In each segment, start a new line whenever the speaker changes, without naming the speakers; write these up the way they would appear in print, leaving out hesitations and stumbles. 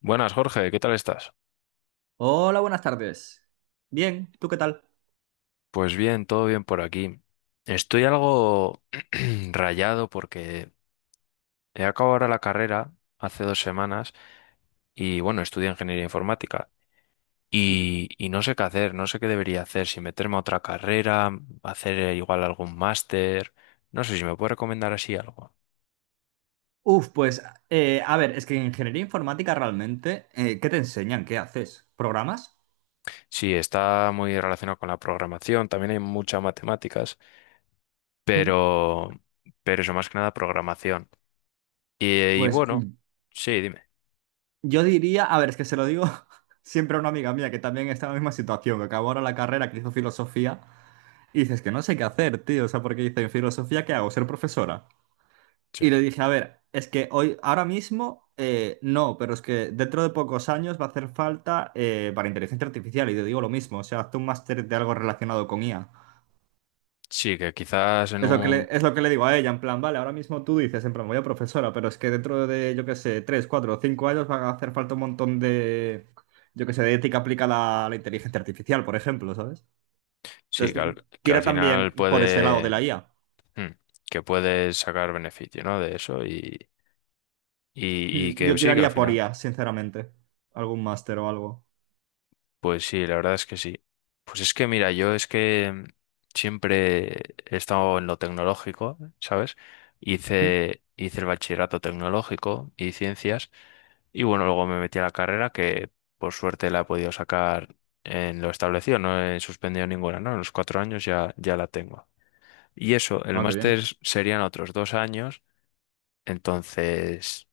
Buenas, Jorge, ¿qué tal estás?
Hola, buenas tardes. Bien, ¿tú qué tal?
Pues bien, todo bien por aquí. Estoy algo rayado porque he acabado ahora la carrera hace dos semanas y bueno, estudio ingeniería informática
Ujú.
y no sé qué hacer, no sé qué debería hacer, si meterme a otra carrera, hacer igual algún máster, no sé si me puede recomendar así algo.
Uf, pues a ver, es que en ingeniería informática realmente, ¿qué te enseñan? ¿Qué haces? ¿Programas?
Sí, está muy relacionado con la programación, también hay muchas matemáticas,
Mm.
pero, pero eso más que nada programación. Y
Pues
bueno, sí, dime.
yo diría, a ver, es que se lo digo siempre a una amiga mía que también está en la misma situación, que acabó ahora la carrera, que hizo filosofía, y dices que no sé qué hacer, tío, o sea, porque dice, en filosofía, ¿qué hago? ¿Ser profesora?
Sí.
Y le dije, a ver, es que hoy, ahora mismo, no, pero es que dentro de pocos años va a hacer falta para inteligencia artificial. Y te digo lo mismo, o sea, haz un máster de algo relacionado con IA.
Sí, que quizás en un...
Es lo que le digo a ella, en plan, vale, ahora mismo tú dices, en plan, voy a profesora, pero es que dentro de, yo qué sé, 3, 4 o 5 años va a hacer falta un montón de, yo qué sé, de ética aplicada a la inteligencia artificial, por ejemplo, ¿sabes?
Sí,
Entonces,
que al
tira
final
también por ese lado de
puede...
la IA.
mm, que puedes sacar beneficio, ¿no? De eso y que
Yo
sí, que al
tiraría por
final.
IA, sinceramente. Algún máster o algo.
Pues sí, la verdad es que sí. Pues es que mira, yo es que siempre he estado en lo tecnológico, ¿sabes?
Mm.
Hice el bachillerato tecnológico y ciencias y bueno, luego me metí a la carrera que por suerte la he podido sacar en lo establecido, no he suspendido ninguna, ¿no? En los cuatro años ya la tengo. Y eso, el
Ah, qué
máster
bien.
serían otros dos años, entonces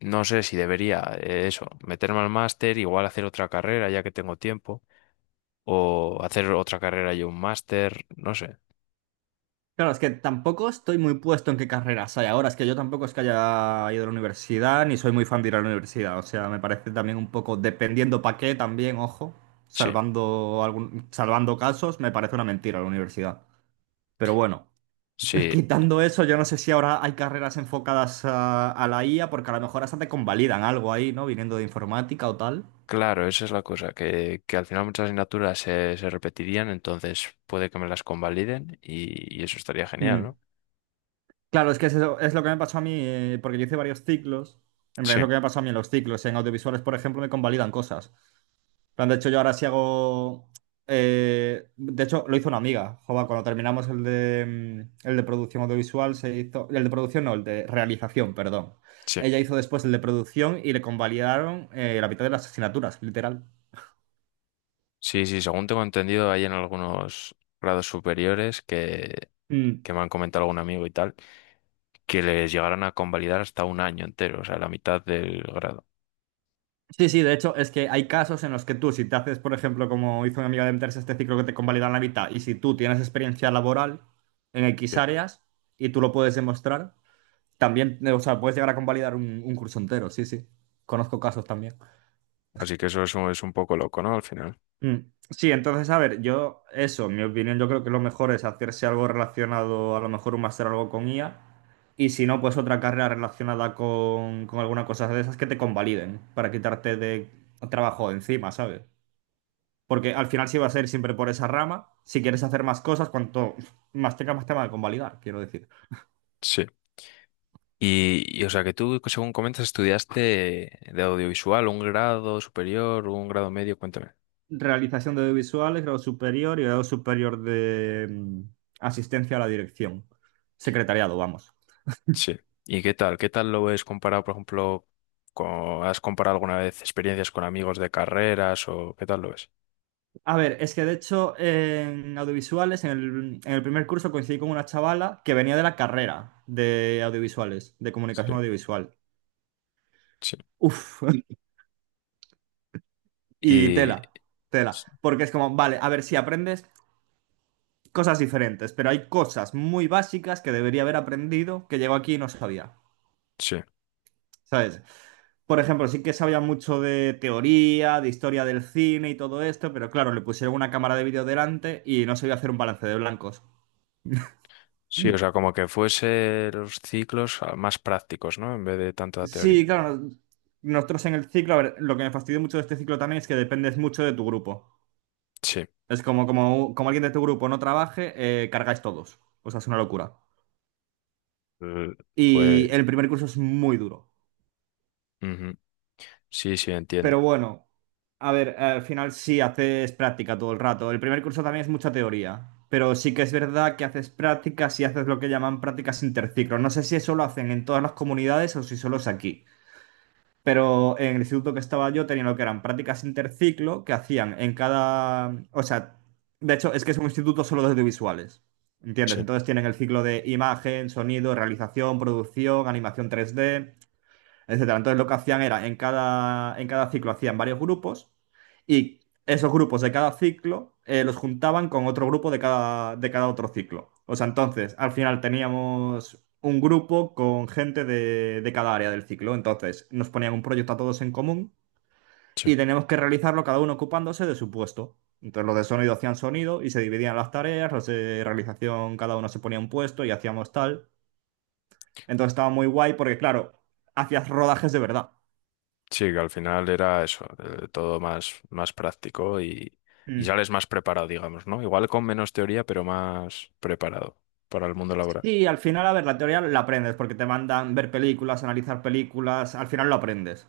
no sé si debería eso, meterme al máster, igual hacer otra carrera ya que tengo tiempo, o hacer otra carrera y un máster, no sé.
Claro, es que tampoco estoy muy puesto en qué carreras hay ahora. Es que yo tampoco es que haya ido a la universidad, ni soy muy fan de ir a la universidad. O sea, me parece también un poco, dependiendo para qué, también, ojo,
Sí,
salvando casos, me parece una mentira la universidad. Pero bueno,
sí,
quitando eso, yo no sé si ahora hay carreras enfocadas a, la IA, porque a lo mejor hasta te convalidan algo ahí, ¿no? Viniendo de informática o tal.
claro, esa es la cosa, que al final muchas asignaturas se repetirían, entonces puede que me las convaliden y eso estaría genial,
Mm.
¿no?
Claro, es que es, es lo que me pasó a mí, porque yo hice varios ciclos. En
Sí,
realidad es lo que me pasó a mí en los ciclos. En audiovisuales, por ejemplo, me convalidan cosas. En plan, de hecho, yo ahora sí hago. De hecho, lo hizo una amiga. Joba, cuando terminamos el de producción audiovisual, se hizo. El de producción, no, el de realización, perdón.
sí.
Ella hizo después el de producción y le convalidaron la mitad de las asignaturas, literal.
Sí, sí, según tengo entendido, hay en algunos grados superiores
Mm.
que me han comentado algún amigo y tal que les llegaran a convalidar hasta un año entero, o sea, la mitad del grado.
Sí, sí, de hecho es que hay casos en los que tú, si te haces, por ejemplo, como hizo una amiga de meterse a este ciclo que te convalidan la mitad, y si tú tienes experiencia laboral en X
Sí.
áreas y tú lo puedes demostrar, también, o sea, puedes llegar a convalidar un curso entero, sí, sí. Conozco casos también.
Así que eso es un poco loco, ¿no? Al final.
Mm, sí, entonces, a ver, yo, eso, en mi opinión, yo creo que lo mejor es hacerse algo relacionado, a lo mejor un máster o algo con IA, y si no, pues otra carrera relacionada con, alguna cosa de esas que te convaliden para quitarte de trabajo de encima, ¿sabes? Porque al final sí va a ser siempre por esa rama. Si quieres hacer más cosas, cuanto más tengas más tema de convalidar, quiero decir.
Sí. O sea, que tú, según comentas, estudiaste de audiovisual, un grado superior, un grado medio, cuéntame.
Realización de audiovisuales, grado superior y grado superior de asistencia a la dirección. Secretariado, vamos.
Sí. ¿Y qué tal? ¿Qué tal lo ves comparado, por ejemplo, con, has comparado alguna vez experiencias con amigos de carreras o qué tal lo ves?
A ver, es que de hecho en audiovisuales, en el primer curso coincidí con una chavala que venía de la carrera de audiovisuales, de
Sí,
comunicación audiovisual.
sí,
Uf, y
Y
tela, tela. Porque es como, vale, a ver, si aprendes cosas diferentes, pero hay cosas muy básicas que debería haber aprendido que llegó aquí y no sabía,
sí,
¿sabes? Por ejemplo, sí que sabía mucho de teoría, de historia del cine y todo esto, pero claro, le pusieron una cámara de vídeo delante y no sabía hacer un balance de blancos.
sí, o sea, como que fuese los ciclos ah, más prácticos, ¿no? En vez de tanta
Sí,
teoría.
claro, nosotros en el ciclo, a ver, lo que me fastidió mucho de este ciclo también es que dependes mucho de tu grupo.
Sí.
Es como, alguien de tu grupo no trabaje, cargáis todos. O sea, es una locura.
eh, pues,
Y el primer curso es muy duro.
ujú. Sí, sí,
Pero
entiendo.
bueno, a ver, al final sí haces práctica todo el rato. El primer curso también es mucha teoría, pero sí que es verdad que haces prácticas y haces lo que llaman prácticas interciclo. No sé si eso lo hacen en todas las comunidades o si solo es aquí. Pero en el instituto que estaba yo tenía lo que eran prácticas interciclo que hacían en cada... O sea, de hecho es que es un instituto solo de audiovisuales. ¿Entiendes?
Sí,
Entonces tienen el ciclo de imagen, sonido, realización, producción, animación 3D, etcétera. Entonces lo que hacían era, en cada ciclo hacían varios grupos y esos grupos de cada ciclo los juntaban con otro grupo de cada otro ciclo. O sea, entonces al final teníamos un grupo con gente de cada área del ciclo. Entonces nos ponían un proyecto a todos en común
sí.
y teníamos que realizarlo cada uno ocupándose de su puesto. Entonces los de sonido hacían sonido y se dividían las tareas, los de realización cada uno se ponía un puesto y hacíamos tal. Entonces estaba muy guay porque, claro, hacías rodajes de verdad.
Sí, que al final era eso, todo más, más práctico y
Mm.
sales más preparado, digamos, ¿no? Igual con menos teoría, pero más preparado para el mundo laboral.
Sí, al final, a ver, la teoría la aprendes porque te mandan ver películas, analizar películas, al final lo aprendes.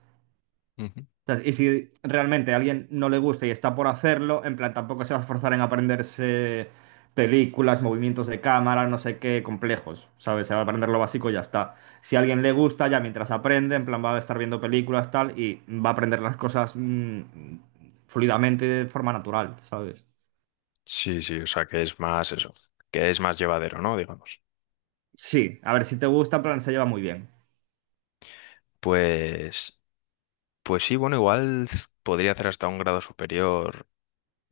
Ujú.
Entonces, y si realmente a alguien no le gusta y está por hacerlo, en plan, tampoco se va a esforzar en aprenderse películas, movimientos de cámara, no sé qué, complejos, ¿sabes? Se va a aprender lo básico y ya está. Si a alguien le gusta, ya mientras aprende, en plan, va a estar viendo películas, tal, y va a aprender las cosas fluidamente de forma natural, ¿sabes?
Sí, sí, o sea, que es más eso, que es más llevadero, ¿no? Digamos.
Sí, a ver, si te gusta, en plan, se lleva muy bien.
Pues, pues sí, bueno, igual podría hacer hasta un grado superior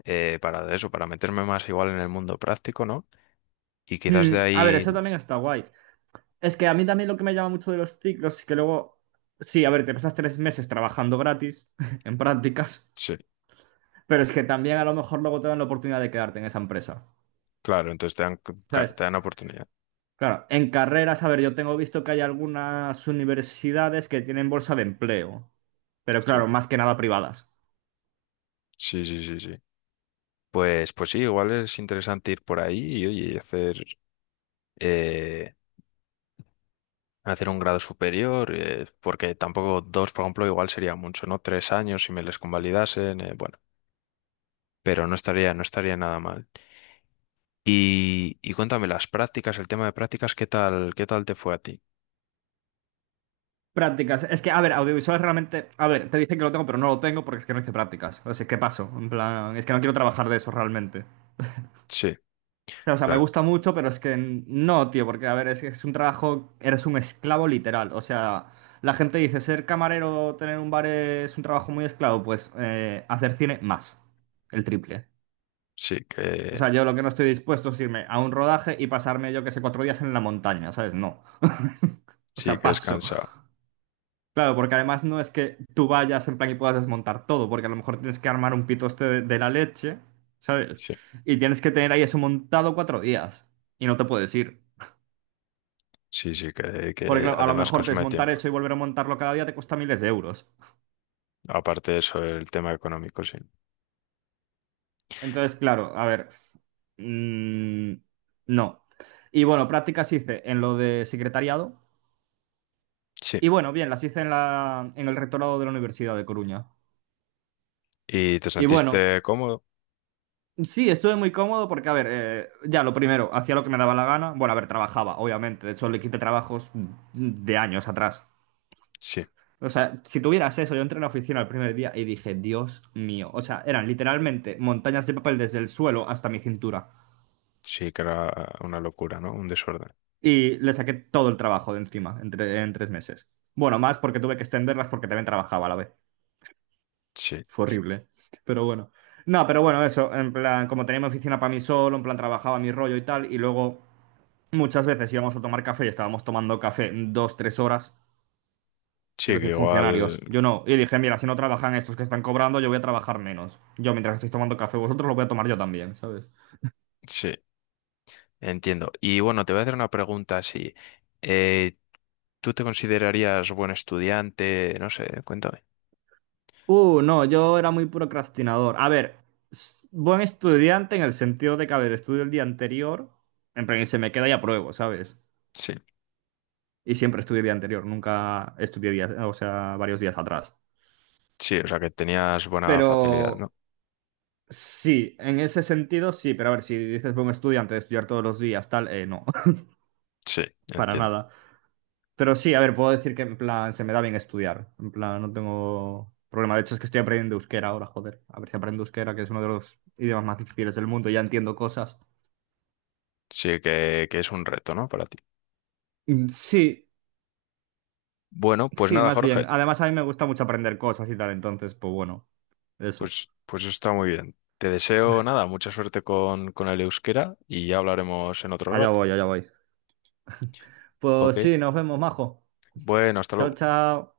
para eso, para meterme más igual en el mundo práctico, ¿no? Y quizás de
A ver, eso
ahí,
también está guay. Es que a mí también lo que me llama mucho de los ciclos es que luego, sí, a ver, te pasas 3 meses trabajando gratis en prácticas,
sí,
pero es que también a lo mejor luego te dan la oportunidad de quedarte en esa empresa.
claro, entonces te dan, claro,
¿Sabes?
te dan oportunidad.
Claro, en carreras, a ver, yo tengo visto que hay algunas universidades que tienen bolsa de empleo, pero
Sí,
claro, más que nada privadas.
sí, sí, sí, sí. Pues, pues sí, igual es interesante ir por ahí y, oye, y hacer, eh, hacer un grado superior, porque tampoco dos, por ejemplo, igual sería mucho, ¿no? Tres años si me les convalidasen, bueno, pero no estaría, no estaría nada mal. Y cuéntame las prácticas, el tema de prácticas, qué tal te fue a ti?
Prácticas, es que, a ver, audiovisuales realmente, a ver, te dicen que lo tengo, pero no lo tengo porque es que no hice prácticas. O sea, ¿qué pasó? En plan, es que no quiero trabajar de eso realmente.
Sí,
O sea, me
claro,
gusta mucho, pero es que no, tío, porque a ver, es un trabajo, eres un esclavo literal. O sea, la gente dice, ser camarero, tener un bar es un trabajo muy esclavo, pues hacer cine más, el triple.
sí
O
que,
sea, yo lo que no estoy dispuesto es irme a un rodaje y pasarme, yo que sé, 4 días en la montaña, ¿sabes? No. O
sí
sea,
que es
paso.
cansado.
Claro, porque además no es que tú vayas en plan y puedas desmontar todo, porque a lo mejor tienes que armar un pitoste de, la leche, ¿sabes?
Sí,
Y tienes que tener ahí eso montado 4 días y no te puedes ir.
sí, sí,
Porque
que
claro, a lo
además
mejor
consume
desmontar
tiempo.
eso y volver a montarlo cada día te cuesta miles de euros.
Aparte de eso, el tema económico, sí.
Entonces, claro, a ver, mm, no. Y bueno, prácticas hice en lo de secretariado.
Sí.
Y bueno, bien, las hice en la, en el rectorado de la Universidad de Coruña.
¿Y te
Y bueno,
sentiste cómodo?
sí, estuve muy cómodo porque, a ver, ya lo primero, hacía lo que me daba la gana. Bueno, a ver, trabajaba, obviamente. De hecho, le quité trabajos de años atrás.
Sí,
O sea, si tuvieras eso, yo entré en la oficina el primer día y dije, Dios mío. O sea, eran literalmente montañas de papel desde el suelo hasta mi cintura.
sí que era una locura, ¿no? Un desorden.
Y le saqué todo el trabajo de encima en, en 3 meses. Bueno, más porque tuve que extenderlas porque también trabajaba a la vez.
Sí,
Fue horrible. Pero bueno. No, pero bueno, eso. En plan, como tenía mi oficina para mí solo, en plan, trabajaba mi rollo y tal. Y luego muchas veces íbamos a tomar café y estábamos tomando café dos, tres horas.
sí,
Quiero
que
decir,
igual,
funcionarios. Yo no. Y dije, mira, si no trabajan estos que están cobrando, yo voy a trabajar menos. Yo, mientras estéis tomando café vosotros, lo voy a tomar yo también, ¿sabes?
sí, entiendo. Y bueno, te voy a hacer una pregunta así. Eh, ¿Tú te considerarías buen estudiante? No sé, cuéntame.
No, yo era muy procrastinador. A ver, buen estudiante en el sentido de que, a ver, estudio el día anterior, en plan, y se me queda y apruebo, ¿sabes?
Sí,
Y siempre estudio el día anterior, nunca estudié días, o sea, varios días atrás.
sí, o sea que tenías buena facilidad,
Pero
¿no?
sí, en ese sentido sí, pero a ver, si dices buen estudiante de estudiar todos los días, tal, no,
Sí,
para
entiendo.
nada. Pero sí, a ver, puedo decir que en plan se me da bien estudiar. En plan, no tengo problema. De hecho, es que estoy aprendiendo euskera ahora, joder. A ver si aprendo euskera, que es uno de los idiomas más difíciles del mundo. Ya entiendo cosas.
Sí, que es un reto, ¿no? Para ti.
Mm, sí,
Bueno, pues
sí,
nada,
más bien.
Jorge,
Además, a mí me gusta mucho aprender cosas y tal. Entonces, pues bueno, eso.
pues, pues eso está muy bien. Te deseo nada, mucha suerte con el euskera y ya hablaremos en otro
Allá
rato.
voy, allá voy.
Ok.
Pues sí, nos vemos, majo.
Bueno, hasta
Chao,
luego.
chao.